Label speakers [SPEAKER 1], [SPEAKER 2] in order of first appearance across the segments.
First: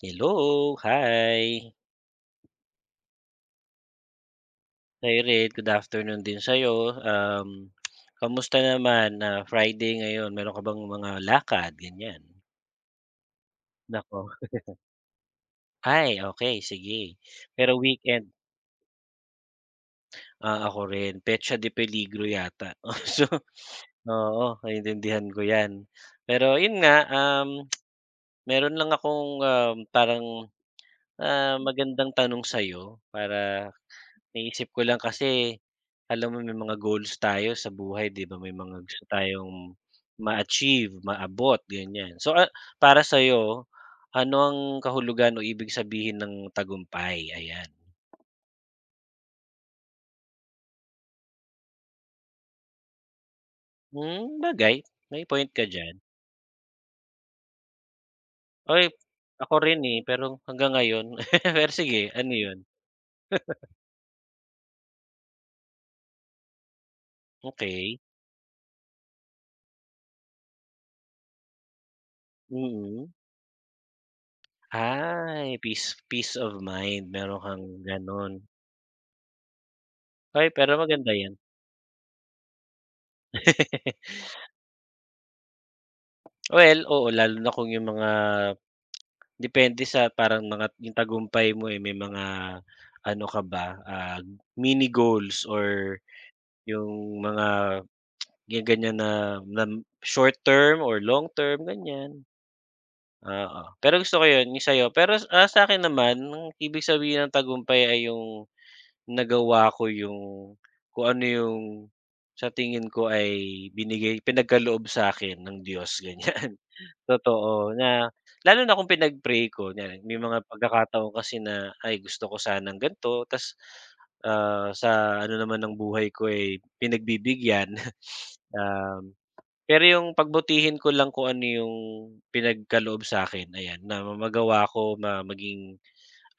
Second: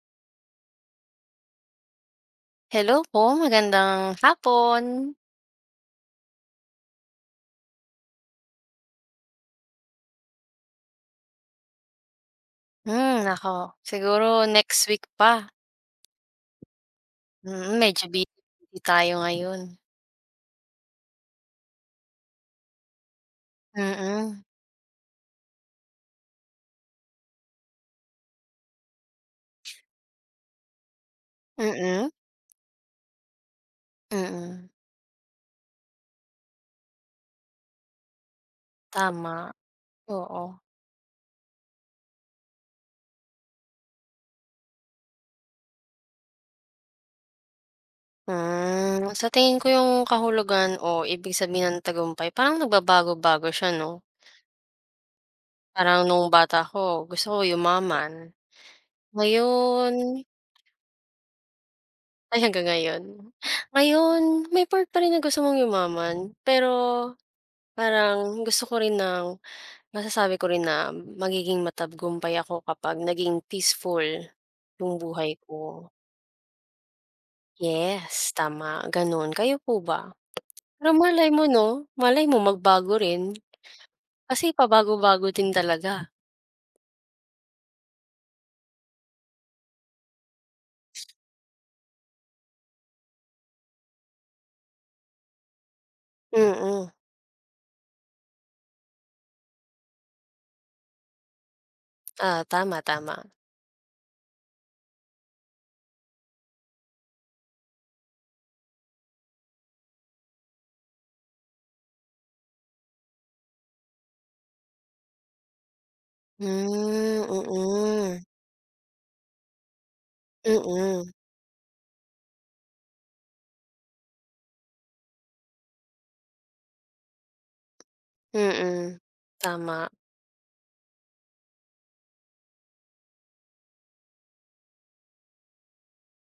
[SPEAKER 1] Hello, hi.
[SPEAKER 2] Hello po, magandang hapon.
[SPEAKER 1] Hi Red, good afternoon din sa'yo. Kamusta naman na Friday ngayon? Meron ka bang mga lakad, ganyan?
[SPEAKER 2] Hmm, naku, siguro
[SPEAKER 1] Nako.
[SPEAKER 2] next week pa.
[SPEAKER 1] Ay, okay, sige. Pero
[SPEAKER 2] Medyo
[SPEAKER 1] weekend,
[SPEAKER 2] busy busy tayo ngayon.
[SPEAKER 1] ako rin, petsa de peligro yata. So,
[SPEAKER 2] Mm.
[SPEAKER 1] oo, naiintindihan ko 'yan. Pero 'yun nga, meron lang akong, parang,
[SPEAKER 2] Mm,
[SPEAKER 1] magandang tanong sa'yo para.
[SPEAKER 2] mm.
[SPEAKER 1] Naisip ko lang kasi, alam mo may mga goals tayo sa buhay 'di ba, may mga gusto
[SPEAKER 2] Tama,
[SPEAKER 1] tayong
[SPEAKER 2] oo.
[SPEAKER 1] ma-achieve, maabot, ganyan. So, para sa'yo, ano ang kahulugan o ibig sabihin ng tagumpay? Ayan.
[SPEAKER 2] Sa tingin ko yung kahulugan o ibig sabihin ng tagumpay parang nagbabago-bago siya 'no?
[SPEAKER 1] Hmm, bagay, may point ka diyan.
[SPEAKER 2] Parang nung bata ko gusto ko yumaman,
[SPEAKER 1] Uy, ako rin,
[SPEAKER 2] ngayon
[SPEAKER 1] eh, pero hanggang ngayon pero sige, ano
[SPEAKER 2] ay
[SPEAKER 1] 'yun?
[SPEAKER 2] hanggang ngayon. Ngayon, may part pa rin na gusto mong yumaman, pero
[SPEAKER 1] Okey,
[SPEAKER 2] parang gusto ko rin ng Masasabi ko rin na magiging matagumpay ako kapag
[SPEAKER 1] mm.
[SPEAKER 2] naging peaceful yung buhay
[SPEAKER 1] Ay,
[SPEAKER 2] ko.
[SPEAKER 1] peace peace of mind, meron kang
[SPEAKER 2] Yes,
[SPEAKER 1] gano'n.
[SPEAKER 2] tama, gano'n. Kayo po ba?
[SPEAKER 1] Ay, pero
[SPEAKER 2] Pero
[SPEAKER 1] maganda
[SPEAKER 2] malay
[SPEAKER 1] 'yan.
[SPEAKER 2] mo 'no, malay mo magbago rin kasi pabago-bago din talaga.
[SPEAKER 1] Well, oo, lalo na kung yung mga depende sa parang mga yung tagumpay mo, eh, may mga ano ka ba, mini goals or
[SPEAKER 2] Mm,
[SPEAKER 1] yung mga yung ganyan na na short term or long term, ganyan.
[SPEAKER 2] ah, tama, tama.
[SPEAKER 1] Oo, pero gusto ko yun, yung sa'yo. Pero, sa akin naman ang ibig sabihin ng tagumpay ay yung nagawa ko yung kung ano yung sa tingin ko ay binigay pinagkaloob sa akin ng Diyos, ganyan.
[SPEAKER 2] Hmm,
[SPEAKER 1] Totoo na
[SPEAKER 2] mm.
[SPEAKER 1] lalo na kung pinag-pray ko, yan may mga
[SPEAKER 2] Mm,
[SPEAKER 1] pagkakataon kasi na, ay gusto ko sanang gan'to ta's, sa ano naman ng buhay ko, ay pinagbibigyan.
[SPEAKER 2] mm.
[SPEAKER 1] Um, Pero
[SPEAKER 2] Tama,
[SPEAKER 1] yung pagbutihin ko lang kung ano yung pinagkaloob sa akin ayan na magawa ko maging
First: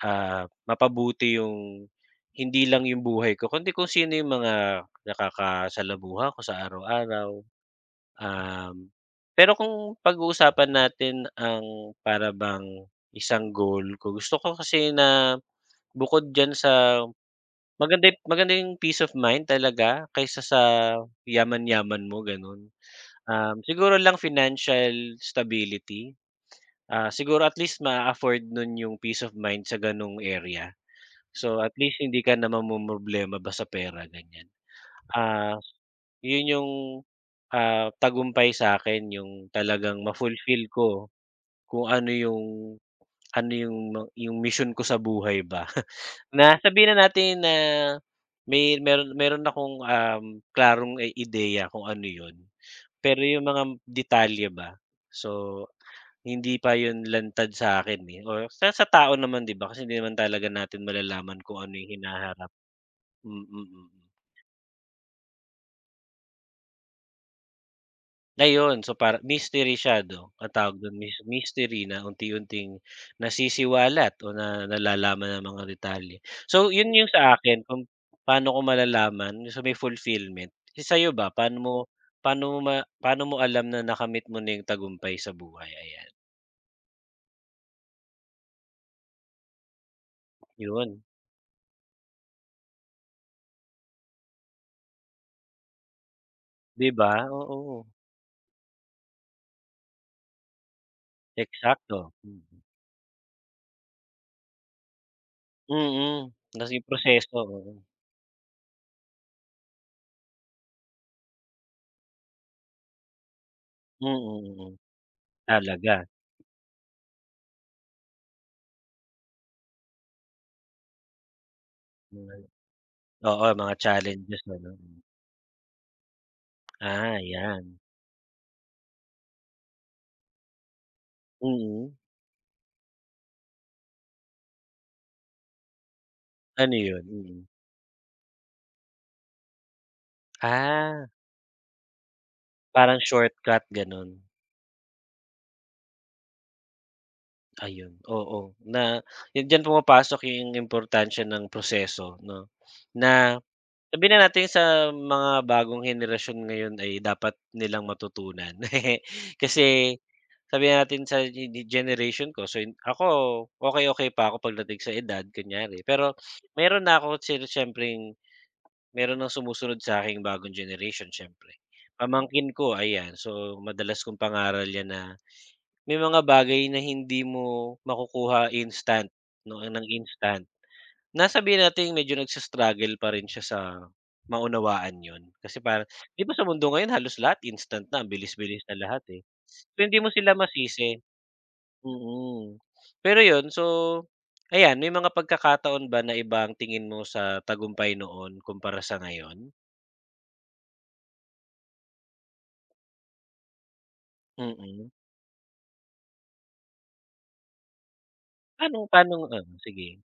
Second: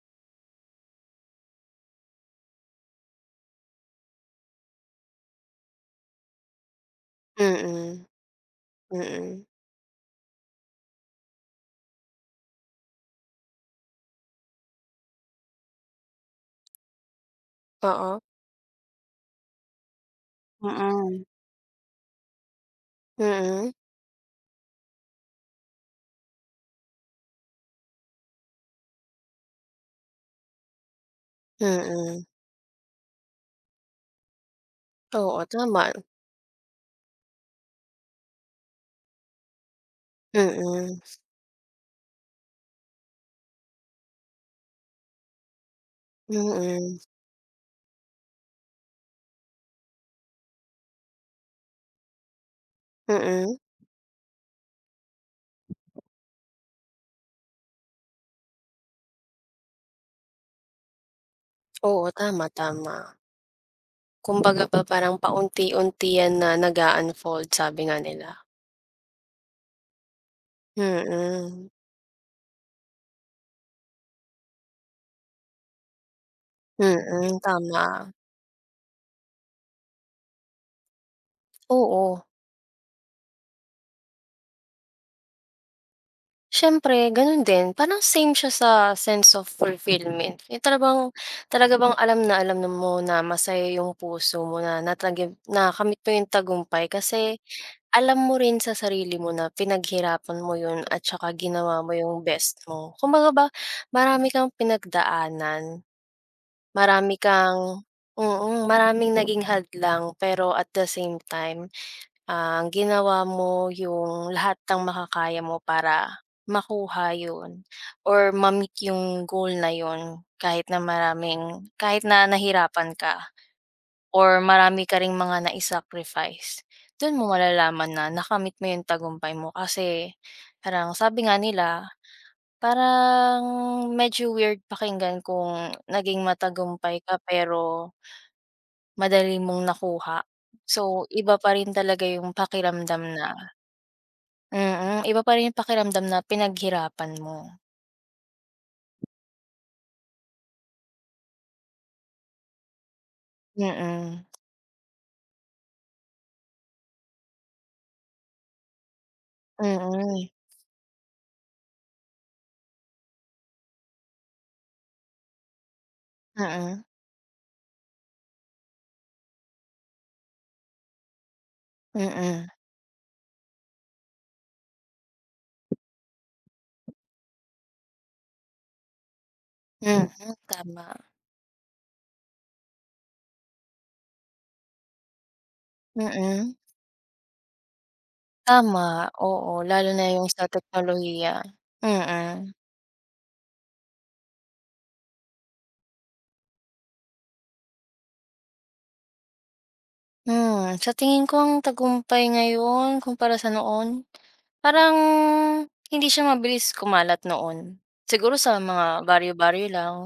[SPEAKER 1] mapabuti yung hindi lang yung buhay ko kundi kung sino yung mga nakakasalamuha ko sa araw-araw.
[SPEAKER 2] mm,
[SPEAKER 1] Um,
[SPEAKER 2] mm.
[SPEAKER 1] Pero kung pag-uusapan natin ang para bang isang goal ko, gusto ko kasi na bukod diyan sa maganda
[SPEAKER 2] Oo,
[SPEAKER 1] yung maganda yung peace of mind talaga kaysa sa
[SPEAKER 2] mm,
[SPEAKER 1] yaman-yaman mo gano'n.
[SPEAKER 2] mm,
[SPEAKER 1] Siguro lang financial stability, siguro at least maa-afford nun yung peace of mind sa gano'ng area. So, at least hindi
[SPEAKER 2] mm.
[SPEAKER 1] ka na mamomroblema ba sa pera, ganyan.
[SPEAKER 2] Oo,
[SPEAKER 1] Ah,
[SPEAKER 2] tama.
[SPEAKER 1] Yun yung, tagumpay sa akin yung talagang ma-fulfill ko
[SPEAKER 2] Mm,
[SPEAKER 1] kung ano yung mission ko sa buhay ba. Na sabihin
[SPEAKER 2] mm,
[SPEAKER 1] na natin na may meron meron akong, klarong, eh, ideya kung ano yun, pero yung
[SPEAKER 2] mm.
[SPEAKER 1] mga detalye ba, so hindi pa yun lantad sa'kin, eh, or sa tao naman 'di ba kasi hindi naman talaga natin malalaman kung ano yung
[SPEAKER 2] Oo, tama,
[SPEAKER 1] hinaharap.
[SPEAKER 2] tama.
[SPEAKER 1] Mm, mm.
[SPEAKER 2] Kumbaga ba parang paunti-unti yan na nag-a-unfold sabi nga nila.
[SPEAKER 1] Ayun, so para mystery siya 'no, ang tawag dun mys
[SPEAKER 2] Mm,
[SPEAKER 1] mystery na unti-unting nasisiwalat o na nalalaman ang mga detalye. So yun yung sa
[SPEAKER 2] mm,
[SPEAKER 1] akin kung
[SPEAKER 2] tama.
[SPEAKER 1] paano ko malalaman so may fulfillment. Eh, sa'yo ba paano mo
[SPEAKER 2] Oo,
[SPEAKER 1] paano mo ma paano mo alam na nakamit mo na yung tagumpay sa buhay? Ayan,
[SPEAKER 2] siyempre gano'n din parang same siya sa sense of fulfillment, yung tala
[SPEAKER 1] yun,
[SPEAKER 2] talaga bang alam na mo na masaya yung puso mo na nakamit mo yung tagumpay
[SPEAKER 1] 'di ba?
[SPEAKER 2] kasi
[SPEAKER 1] Oo,
[SPEAKER 2] alam mo rin sa sarili mo na pinaghirapan mo yun at saka ginawa mo
[SPEAKER 1] eksakto.
[SPEAKER 2] yung
[SPEAKER 1] Mm,
[SPEAKER 2] best mo. Kumbaga ba marami kang pinagdaanan.
[SPEAKER 1] mm. Kasi
[SPEAKER 2] Marami
[SPEAKER 1] proseso, oo.
[SPEAKER 2] kang Maraming naging hadlang pero at the same time, ginawa mo
[SPEAKER 1] Mm,
[SPEAKER 2] yung lahat
[SPEAKER 1] mm, mm.
[SPEAKER 2] ng makakaya mo para
[SPEAKER 1] Talaga.
[SPEAKER 2] makuha yun or ma-meet yung goal na yun kahit na
[SPEAKER 1] Mga-
[SPEAKER 2] nahirapan ka
[SPEAKER 1] Oo, mga
[SPEAKER 2] or
[SPEAKER 1] challenges ano.
[SPEAKER 2] marami ka ring mga nai-sacrifice. Dun
[SPEAKER 1] Ah,
[SPEAKER 2] mo
[SPEAKER 1] 'yan.
[SPEAKER 2] malalaman na nakamit mo yung tagumpay mo kasi parang sabi nga nila,
[SPEAKER 1] Mm.
[SPEAKER 2] parang medyo weird pakinggan kung naging
[SPEAKER 1] Ano
[SPEAKER 2] matagumpay
[SPEAKER 1] 'yun?
[SPEAKER 2] ka
[SPEAKER 1] Mm.
[SPEAKER 2] pero madali mong nakuha. So,
[SPEAKER 1] Ah,
[SPEAKER 2] iba pa rin talaga yung
[SPEAKER 1] parang
[SPEAKER 2] pakiramdam na
[SPEAKER 1] shortcut gano'n?
[SPEAKER 2] iba pa rin yung pakiramdam na pinaghirapan mo.
[SPEAKER 1] Ayun, oo, na 'yun diyan pumapasok yung importansya ng proseso 'no, na sabihin
[SPEAKER 2] Mm,
[SPEAKER 1] na natin sa mga bagong henerasyon ngayon ay dapat nilang matutunan. Kasi
[SPEAKER 2] mm,
[SPEAKER 1] sabihin natin sa ge ge generation ko, so ako okay okay pa ako pagdating sa edad kunyari, pero meron
[SPEAKER 2] mm,
[SPEAKER 1] na ako siyempreng meron ng sumusunod sa sa'king bagong generation siyempre.
[SPEAKER 2] mm,
[SPEAKER 1] Pamangkin ko ayan, so madalas kong pangaral 'yan na may mga bagay na hindi mo makukuha instant 'no, ng
[SPEAKER 2] mm,
[SPEAKER 1] instant,
[SPEAKER 2] tama.
[SPEAKER 1] na natin, nating medyo nagsa-struggle pa rin siya sa maunawaan yon, kasi parang 'di ba sa
[SPEAKER 2] Mm,
[SPEAKER 1] mundo ngayon halos lahat instant na, ang bilis-bilis na
[SPEAKER 2] tama,
[SPEAKER 1] lahat, eh.
[SPEAKER 2] oo,
[SPEAKER 1] So
[SPEAKER 2] lalo
[SPEAKER 1] hindi
[SPEAKER 2] na
[SPEAKER 1] mo
[SPEAKER 2] yung
[SPEAKER 1] sila
[SPEAKER 2] sa
[SPEAKER 1] masisi,
[SPEAKER 2] teknolohiya. Mm,
[SPEAKER 1] mm. Pero 'yun, so ayan, may mga pagkakataon ba na iba ang tingin mo sa tagumpay noon kumpara sa ngayon?
[SPEAKER 2] sa tingin ko ang tagumpay ngayon kumpara sa noon,
[SPEAKER 1] Mm.
[SPEAKER 2] parang hindi siya mabilis kumalat noon. Siguro sa
[SPEAKER 1] Paano
[SPEAKER 2] mga
[SPEAKER 1] paano ano,
[SPEAKER 2] baryo-baryo
[SPEAKER 1] sige,
[SPEAKER 2] lang.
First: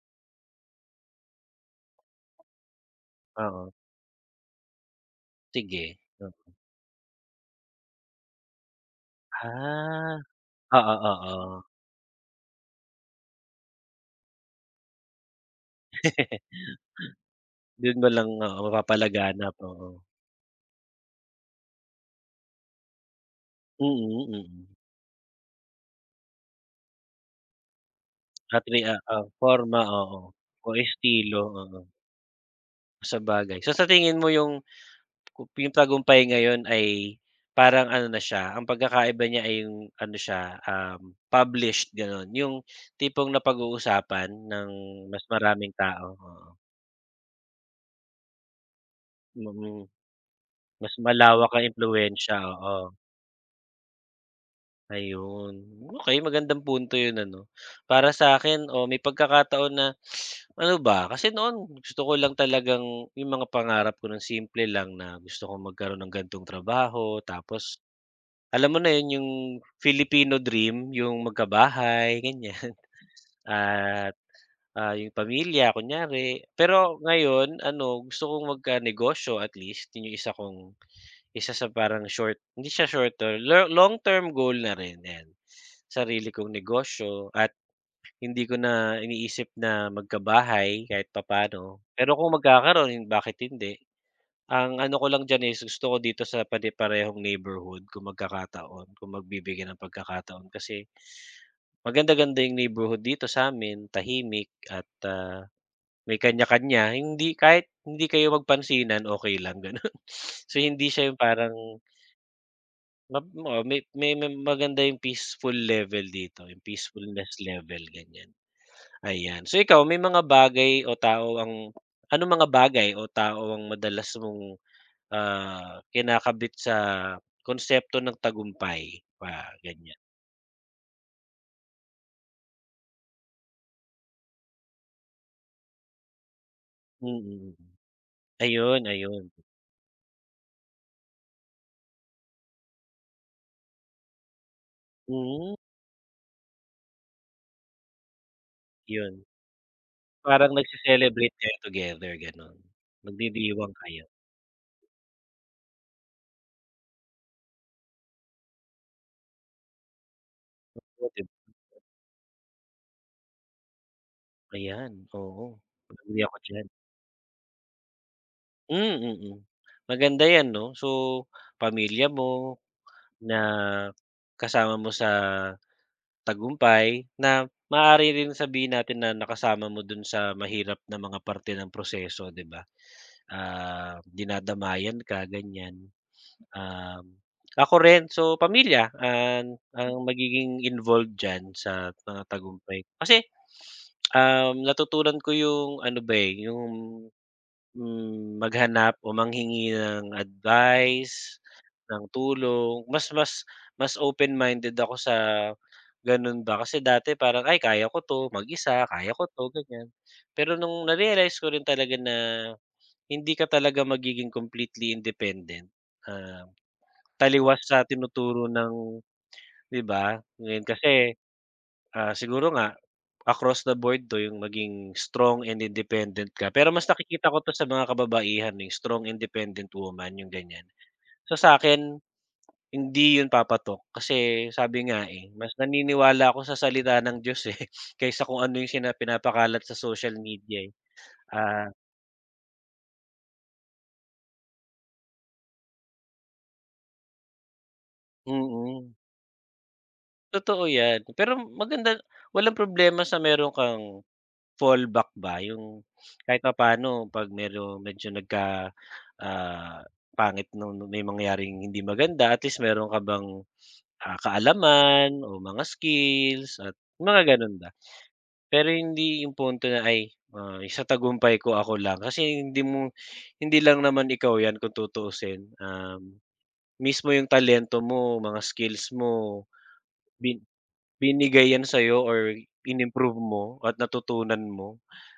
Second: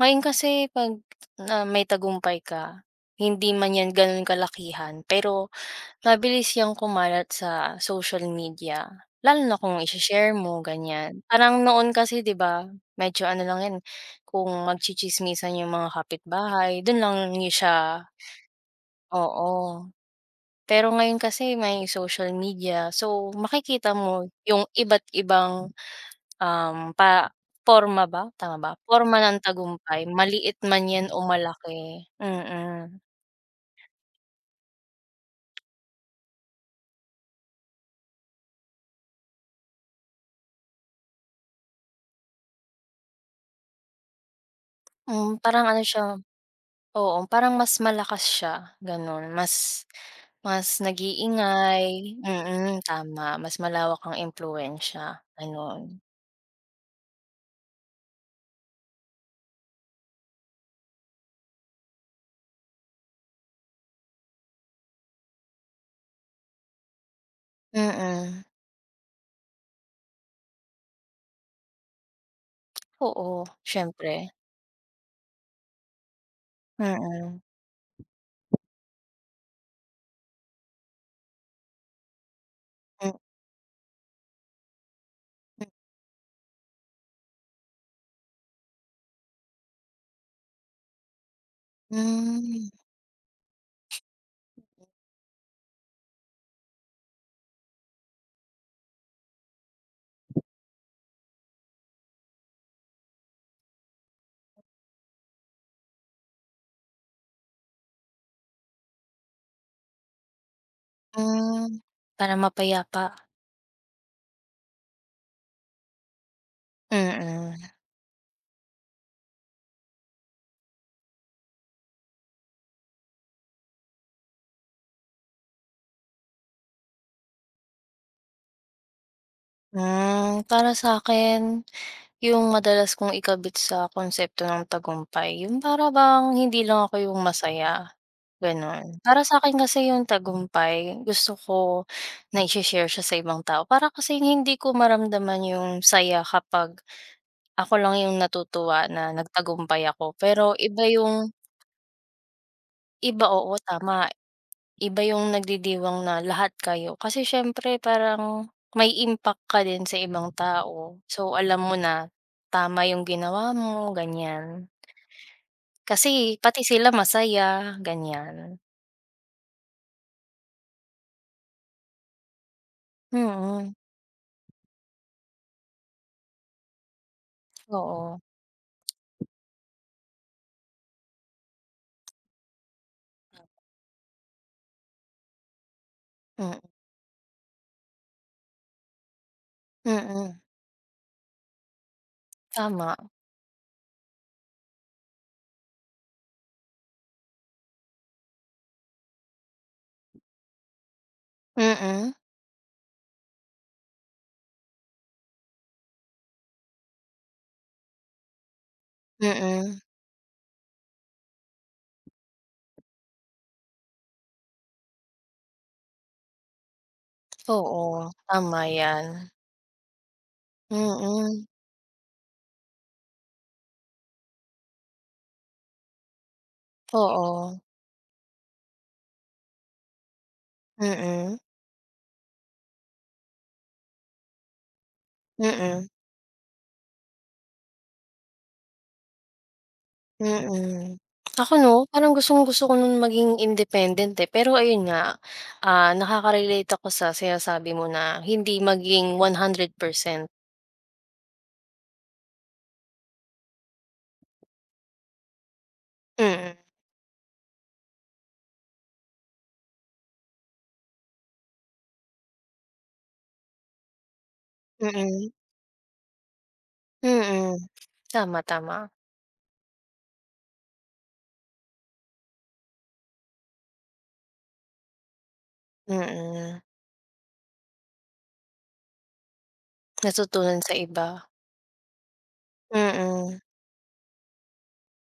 [SPEAKER 2] Ngayon kasi 'pag na may tagumpay ka, hindi
[SPEAKER 1] oo,
[SPEAKER 2] man 'yan gano'n kalakihan, pero
[SPEAKER 1] sige. Hmm.
[SPEAKER 2] mabilis 'yang kumalat sa social media, lalo na kung
[SPEAKER 1] Ah,
[SPEAKER 2] ishe-share mo,
[SPEAKER 1] oo,
[SPEAKER 2] ganyan. Parang
[SPEAKER 1] oo.
[SPEAKER 2] noon kasi 'di ba, medyo ano lang 'yan, kung magtsitsismisan 'yung mga kapitbahay, dun lang niyo siya.
[SPEAKER 1] Dun mo lang, oo, mapapalaganap,
[SPEAKER 2] Oo.
[SPEAKER 1] oo.
[SPEAKER 2] Pero ngayon kasi may social media, so makikita mo
[SPEAKER 1] Mm,
[SPEAKER 2] 'yung
[SPEAKER 1] mm.
[SPEAKER 2] iba't ibang Um, pa porma ba, tama
[SPEAKER 1] At
[SPEAKER 2] ba? Porma ng
[SPEAKER 1] porma,
[SPEAKER 2] tagumpay,
[SPEAKER 1] oo,
[SPEAKER 2] maliit
[SPEAKER 1] o
[SPEAKER 2] man 'yan o
[SPEAKER 1] estilo,
[SPEAKER 2] malaki.
[SPEAKER 1] oo.
[SPEAKER 2] Mm.
[SPEAKER 1] Sa bagay. So, sa tingin mo yung tagumpay ngayon ay parang ano na siya, ang pagkakaiba niya ay yung ano siya, published gano'n, yung tipong napag-uusapan ng mas
[SPEAKER 2] Parang
[SPEAKER 1] maraming
[SPEAKER 2] ano siya.
[SPEAKER 1] tao, oo.
[SPEAKER 2] Oo, parang mas malakas siya, gano'n.
[SPEAKER 1] Mm,
[SPEAKER 2] Mas
[SPEAKER 1] mm.
[SPEAKER 2] mas
[SPEAKER 1] Mas malawak ang
[SPEAKER 2] nag-iingay,
[SPEAKER 1] impluwensiya, oo.
[SPEAKER 2] tama. Mas malawak ang impluwensiya,
[SPEAKER 1] Ayun.
[SPEAKER 2] gano'n.
[SPEAKER 1] Okey, magandang punto 'yun ano. Para sa akin, o may pagkakataon na ano ba, kasi noon gusto ko lang talagang yung mga pangarap ko ng simple lang na gusto ko magkaroon ng gantong trabaho tapos
[SPEAKER 2] Mm,
[SPEAKER 1] alam mo na 'yun yung Filipino dream, yung magkabahay ganiyan
[SPEAKER 2] oo, siyempre,
[SPEAKER 1] at, yung pamilya kunyari. Pero
[SPEAKER 2] mm.
[SPEAKER 1] ngayon ano, gusto kong negosyo at least, yun yung isa sa parang short hindi siya short term, long-term goal na rin, ayan. Sarili kong negosyo at hindi ko na iniisip na magkabahay kahit papaano.
[SPEAKER 2] Mm,
[SPEAKER 1] Pero kung
[SPEAKER 2] hmm,
[SPEAKER 1] magkakaroon, bakit hindi? Ang ano ko lang diyan is gusto ko dito sa pare-parehong neighborhood kung magkakataon, kung magbibigyan ng pagkakataon kasi maganda-ganda yung neighborhood dito sa amin tahimik at, may kanya-kanya. Kahit hindi kayo magpansinan, okay lang gano'n. So, hindi siya yung parang
[SPEAKER 2] hmm. Para mapayapa,
[SPEAKER 1] Oo, may maganda yung peaceful level dito, yung peacefulness
[SPEAKER 2] mm.
[SPEAKER 1] level, ganyan, ayan. So ikaw, may mga bagay o tao ang anong mga bagay o tao ang madalas mong, kinakabit sa konsepto ng tagumpay? Pa ganyan.
[SPEAKER 2] Para sa'kin Yung madalas kong ikabit sa konsepto ng tagumpay, yung para bang hindi lang ako
[SPEAKER 1] Mm,
[SPEAKER 2] yung
[SPEAKER 1] mm, mm.
[SPEAKER 2] masaya,
[SPEAKER 1] Ayun,
[SPEAKER 2] gano'n.
[SPEAKER 1] ayun.
[SPEAKER 2] Para sa akin kasi yung tagumpay, gusto ko na she share siya sa ibang tao para kasi hindi ko maramdaman
[SPEAKER 1] Mm,
[SPEAKER 2] yung saya kapag ako lang yung natutuwa na
[SPEAKER 1] yun.
[SPEAKER 2] nagtagumpay ako.
[SPEAKER 1] Parang
[SPEAKER 2] Pero iba yung
[SPEAKER 1] nagse-celebrate kayo together, gano'n.
[SPEAKER 2] iba, oo,
[SPEAKER 1] Nagdidiwang
[SPEAKER 2] tama,
[SPEAKER 1] kayo.
[SPEAKER 2] iba yung nagdidiwang na lahat kayo. Kasi siyempre parang may impact ka din sa ibang tao.
[SPEAKER 1] Oh,
[SPEAKER 2] So,
[SPEAKER 1] 'di
[SPEAKER 2] alam mo na tama yung ginawa mo, ganyan.
[SPEAKER 1] ayan, oo.
[SPEAKER 2] Kasi
[SPEAKER 1] Agree ako
[SPEAKER 2] pati
[SPEAKER 1] diyan.
[SPEAKER 2] sila masaya, ganyan.
[SPEAKER 1] Hmm, mm. Maganda 'yan 'no. So, pamilya mo na
[SPEAKER 2] Mm,
[SPEAKER 1] kasama mo sa tagumpay na maaari
[SPEAKER 2] oo.
[SPEAKER 1] rin sabihin natin na nakasama mo dun sa mahirap na mga parte ng proseso, 'di ba? Ah, dinadamayan ka ganyan.
[SPEAKER 2] Mm,
[SPEAKER 1] Um, Ako rin, so pamilya ang
[SPEAKER 2] mm,
[SPEAKER 1] magiging involved diyan sa mga tagumpay.
[SPEAKER 2] tama.
[SPEAKER 1] Kasi, natutunan ko yung ano ba, eh, yung maghanap o manghingi ng advice, ng
[SPEAKER 2] Mm,
[SPEAKER 1] tulong. Mas mas mas open-minded ako sa gano'n ba, kasi dati parang, "Ay kaya ko 'to, mag-isa, kaya ko 'to,"
[SPEAKER 2] mm,
[SPEAKER 1] ganyan. Pero nung na-realize ko rin talaga na hindi ka talaga magiging completely independent, ah, taliwas sa
[SPEAKER 2] oo,
[SPEAKER 1] tinuturo
[SPEAKER 2] tama
[SPEAKER 1] ng
[SPEAKER 2] 'yan.
[SPEAKER 1] 'di ba? Ngayon kasi,
[SPEAKER 2] Mm,
[SPEAKER 1] siguro nga. Across the board 'to, yung maging strong and independent ka. Pero mas nakikita ko 'to
[SPEAKER 2] oo.
[SPEAKER 1] sa mga kababaihan, eh, strong independent woman, yung ganyan.
[SPEAKER 2] Mm,
[SPEAKER 1] So sa akin hindi yun papatok kasi sabi nga, eh, mas
[SPEAKER 2] mm,
[SPEAKER 1] naniniwala ako sa salita ng Diyos, eh, kaysa kung ano yung pinapakalat sa social media, eh.
[SPEAKER 2] mm. Ako
[SPEAKER 1] Ah,
[SPEAKER 2] 'no, parang gustong-gusto ko nun maging independent, eh, pero ayun nga, ah, nakaka-relate ako sa sinasabi mo na hindi
[SPEAKER 1] mm,
[SPEAKER 2] maging 100%.
[SPEAKER 1] totoo yan. Pero maganda walang problema sa meron kang fallback ba yung kahit
[SPEAKER 2] Mm,
[SPEAKER 1] papaano 'pag medyo medyo nagka, ah, pangit nung may mangyaring hindi maganda at least meron ka bang, kaalaman
[SPEAKER 2] mm,
[SPEAKER 1] o mga skills at mga gano'n
[SPEAKER 2] mm.
[SPEAKER 1] ba.
[SPEAKER 2] Tama,
[SPEAKER 1] Pero
[SPEAKER 2] tama.
[SPEAKER 1] hindi yung punto na, sa tagumpay ko ako lang kasi hindi mo hindi lang naman ikaw 'yan kung tutuusin,
[SPEAKER 2] Mm,
[SPEAKER 1] mismo yung talento mo, mga skills mo,
[SPEAKER 2] natutunan sa iba.
[SPEAKER 1] binigay yan sa'yo or in-improve
[SPEAKER 2] Mm,
[SPEAKER 1] mo at natutunan mo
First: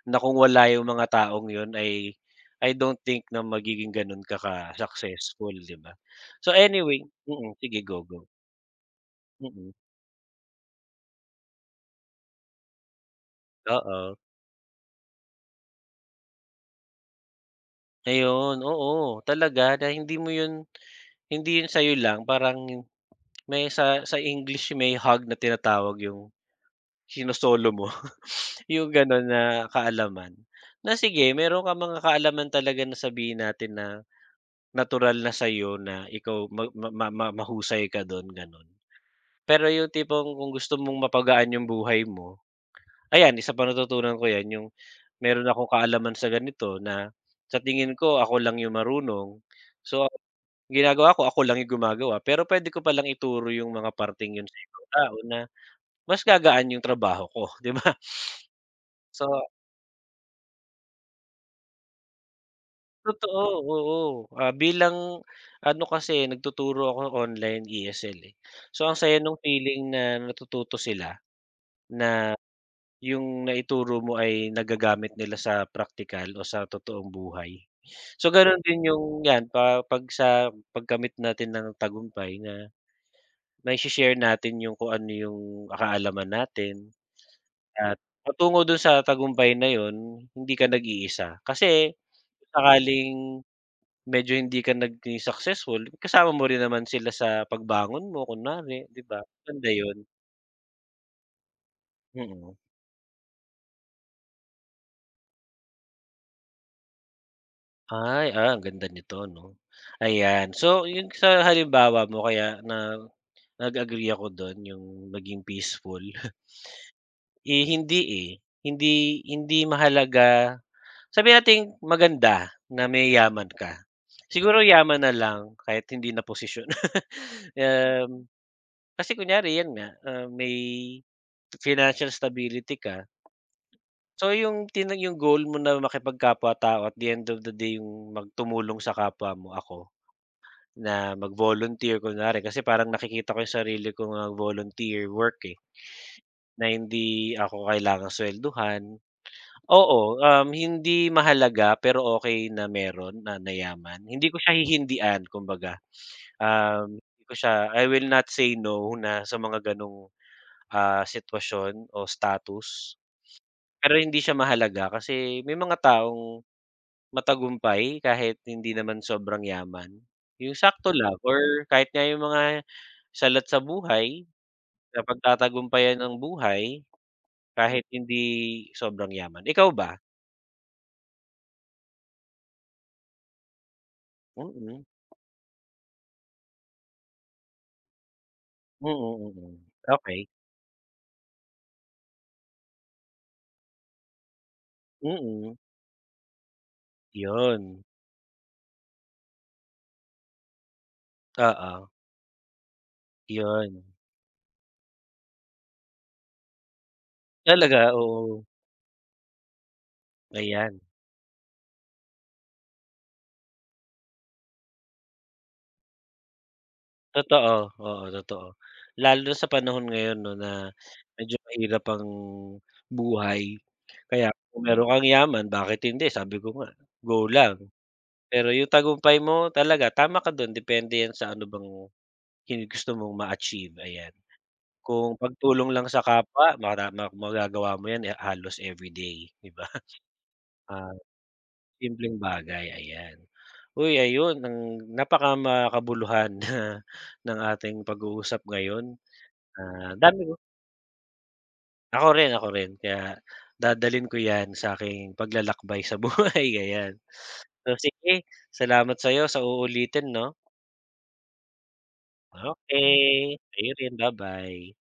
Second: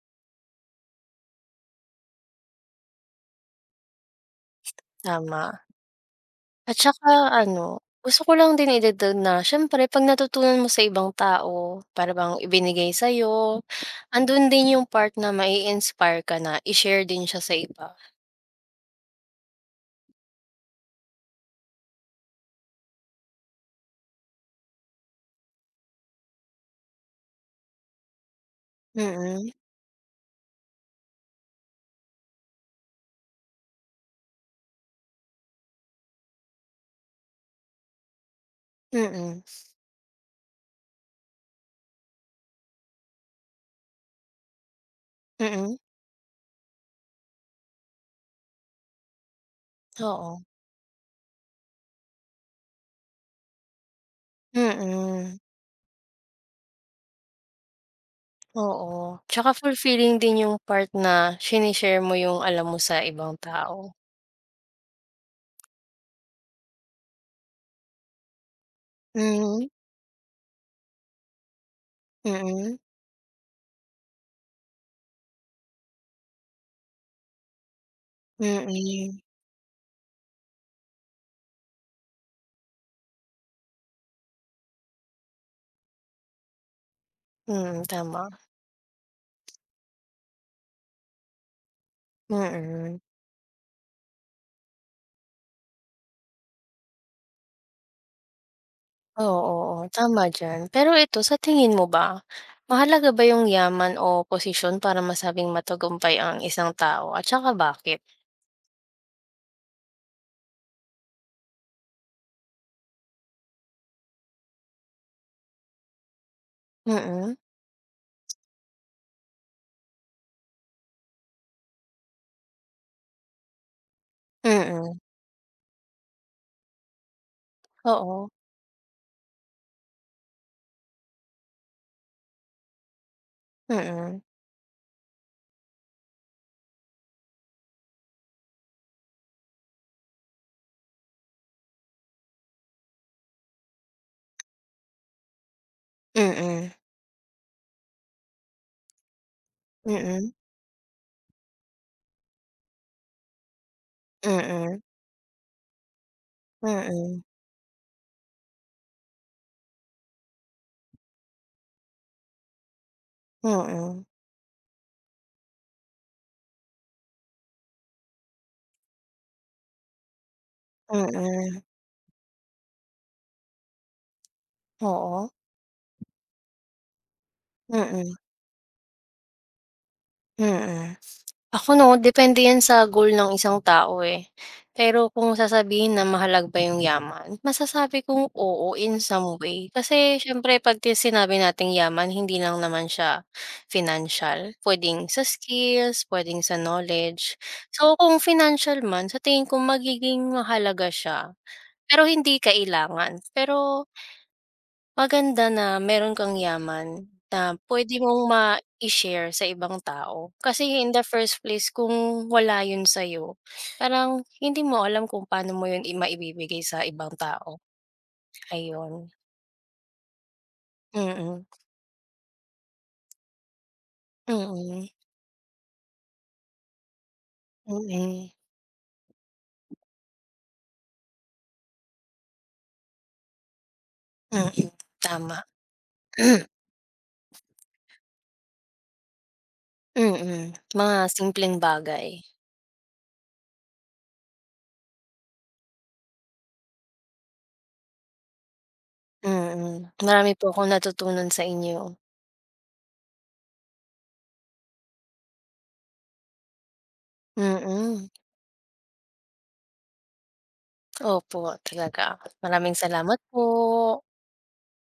[SPEAKER 1] na kung wala yung mga taong yun ay I don't think na magiging ganun ka-successful,
[SPEAKER 2] tama.
[SPEAKER 1] 'di ba? So
[SPEAKER 2] At
[SPEAKER 1] anyway
[SPEAKER 2] saka
[SPEAKER 1] mm, sige
[SPEAKER 2] ano,
[SPEAKER 1] go,
[SPEAKER 2] gusto
[SPEAKER 1] go.
[SPEAKER 2] ko lang din idagdag na
[SPEAKER 1] Mm,
[SPEAKER 2] siyempre 'pag natutunan mo sa ibang tao, para bang ibinigay sa'yo,
[SPEAKER 1] oo.
[SPEAKER 2] andun din yung part na mai-inspire ka na i-share din siya sa iba.
[SPEAKER 1] Ayun, oo, talaga na hindi yun sa'yo lang parang may sa English may hug na tinatawag yung sino mo, yung ganon na
[SPEAKER 2] Mm,
[SPEAKER 1] kaalaman. Na sige meron ka mga kaalaman talaga na sabihin natin na natural na sa iyo na ikaw ma ma ma ma- mahusay ka dun, gano'n.
[SPEAKER 2] mm,
[SPEAKER 1] Pero yung tipong kung gusto mong mapagaan yung buhay mo, ayan isa pa natutunan ko yan yung meron akong
[SPEAKER 2] mm,
[SPEAKER 1] kaalaman sa ganito na sa tingin ko ako lang yung marunong. So,
[SPEAKER 2] oo,
[SPEAKER 1] ang ginagawa ko ako lang yung gumagawa pero puwede ko palang ituro yung mga parting yun sa ibang tao na
[SPEAKER 2] mm,
[SPEAKER 1] mas gagaan yung trabaho ko, 'di ba?
[SPEAKER 2] oo.
[SPEAKER 1] So,
[SPEAKER 2] Tsaka fulfilling din yung part na shini-share mo yung alam mo sa ibang
[SPEAKER 1] totoo,
[SPEAKER 2] tao.
[SPEAKER 1] oo. Ah, bilang ano kasi nagtuturo ako online ESL, eh. So, ang saya nung
[SPEAKER 2] Mhm,
[SPEAKER 1] feeling na natututo sila na
[SPEAKER 2] mm,
[SPEAKER 1] yung naituro mo ay nagagamit nila sa praktikal o sa totoong buhay. So, gano'n din
[SPEAKER 2] mm,
[SPEAKER 1] yung 'yan pa 'pag sa pagkamit natin ng tagumpay na may share natin yung kung ano yung kaalaman natin
[SPEAKER 2] mm,
[SPEAKER 1] at
[SPEAKER 2] tama,
[SPEAKER 1] patungo do'n sa tagumpay na 'yun, hindi ka nag-iisa. Kasi kung
[SPEAKER 2] mm.
[SPEAKER 1] sakaling medyo hindi ka naging successful, kasama mo rin naman sila sa pagbangon mo kunwari, 'di ba?
[SPEAKER 2] Oo,
[SPEAKER 1] Maganda
[SPEAKER 2] oo,
[SPEAKER 1] yun,
[SPEAKER 2] tama diyan. Pero ito, sa tingin mo ba,
[SPEAKER 1] mm.
[SPEAKER 2] mahalaga ba yung yaman o posisyon para masabing matagumpay ang isang tao at saka bakit?
[SPEAKER 1] Ay, ang ganda nito 'no. Ayan, so yung sa halimbawa mo kaya na nag-agree ako dun yung maging peaceful,
[SPEAKER 2] Mm,
[SPEAKER 1] eh, hindi, eh, hindi hindi mahalaga. Sabihin natin maganda na may yaman ka. Siguro
[SPEAKER 2] mm,
[SPEAKER 1] yaman na lang kahit hindi na posisyon.
[SPEAKER 2] oo,
[SPEAKER 1] Um, Kasi kunyari yan nga, may financial stability ka.
[SPEAKER 2] mm,
[SPEAKER 1] So yung yung goal mo na makipagkapwa-tao at the end of the day yung magtumulong sa kapwa mo, ako, na mag-volunteer kunwari kasi parang nakikita ko yung sarili ko nag-volunteer work, eh, na
[SPEAKER 2] mm,
[SPEAKER 1] hindi ako kailangang suwelduhan,
[SPEAKER 2] mm,
[SPEAKER 1] oo,
[SPEAKER 2] mm,
[SPEAKER 1] hindi mahalaga pero okey na meron na na yaman. Hindi ko siya
[SPEAKER 2] mm,
[SPEAKER 1] hihindian kumbaga.
[SPEAKER 2] mm,
[SPEAKER 1] Hindi ko siya I will not say no na sa mga ganong, sitwasyon o status. Pero
[SPEAKER 2] mm,
[SPEAKER 1] hindi siya mahalaga kasi may mga taong matagumpay kahit hindi naman sobrang yaman. Yung sakto lang
[SPEAKER 2] mm,
[SPEAKER 1] or kahit nga yung mga salat sa buhay,
[SPEAKER 2] oo,
[SPEAKER 1] napagtatagumpayan ng buhay kahit
[SPEAKER 2] mm,
[SPEAKER 1] hindi sobrang yaman. Ikaw ba?
[SPEAKER 2] mm. Ako 'no, depende yan sa goal ng isang tao, eh.
[SPEAKER 1] Mm.
[SPEAKER 2] Pero kung sasabihin na mahalaga ba yung yaman, masasabi kong oo in
[SPEAKER 1] Mm,
[SPEAKER 2] some
[SPEAKER 1] mm.
[SPEAKER 2] way. Kasi
[SPEAKER 1] Okey.
[SPEAKER 2] siyempre 'pag sinabi nating yaman hindi lang naman siya financial, puwedeng sa
[SPEAKER 1] Mm,
[SPEAKER 2] skills, puwedeng sa knowledge.
[SPEAKER 1] 'yun.
[SPEAKER 2] So, kung financial man, sa tingin ko magiging mahalaga siya,
[SPEAKER 1] Oo,
[SPEAKER 2] pero hindi kailangan.
[SPEAKER 1] 'yun.
[SPEAKER 2] Pero maganda na meron kang yaman na
[SPEAKER 1] Talaga,
[SPEAKER 2] puwede mong
[SPEAKER 1] oo.
[SPEAKER 2] mai-share sa ibang tao. Kasi
[SPEAKER 1] Ayan,
[SPEAKER 2] in the first place kung wala 'yun sa'yo, parang hindi mo alam kung paano mo 'yun maibibigay sa ibang tao,
[SPEAKER 1] totoo, oo, totoo.
[SPEAKER 2] ayun.
[SPEAKER 1] Lalo na sa panahon ngayon 'no na medyo
[SPEAKER 2] Mm,
[SPEAKER 1] mahirap ang buhay. Kaya kung
[SPEAKER 2] mm,
[SPEAKER 1] meron kang yaman, bakit hindi, sabi ko nga, go lang.
[SPEAKER 2] mm,
[SPEAKER 1] Pero yung tagumpay mo talaga tama ka dun, depende yan sa ano bang gusto mong ma-achieve, ayan.
[SPEAKER 2] mm,
[SPEAKER 1] Kung
[SPEAKER 2] tama.
[SPEAKER 1] pagtulong lang sa kapwa mara ma magagawa mo yan eh, halos everyday, 'di ba?
[SPEAKER 2] Mm,
[SPEAKER 1] Ah,
[SPEAKER 2] mga simpleng bagay.
[SPEAKER 1] simpleng bagay, ayan. Uy, ayun ang napakamakabuluhan na ng ating pag-uusap ngayon.
[SPEAKER 2] Mm,
[SPEAKER 1] Ah, dami
[SPEAKER 2] marami
[SPEAKER 1] ko
[SPEAKER 2] po akong natutunan sa inyo.
[SPEAKER 1] ako rin, ako rin. Kaya dadalhin ko 'yan sa aking paglalakbay sa buhay, ayan. So,
[SPEAKER 2] Mm,
[SPEAKER 1] sige salamat sa'yo sa uulitin 'no.
[SPEAKER 2] opo talaga. Maraming salamat
[SPEAKER 1] Okay,
[SPEAKER 2] po.
[SPEAKER 1] sa'yo rin, ba-bye.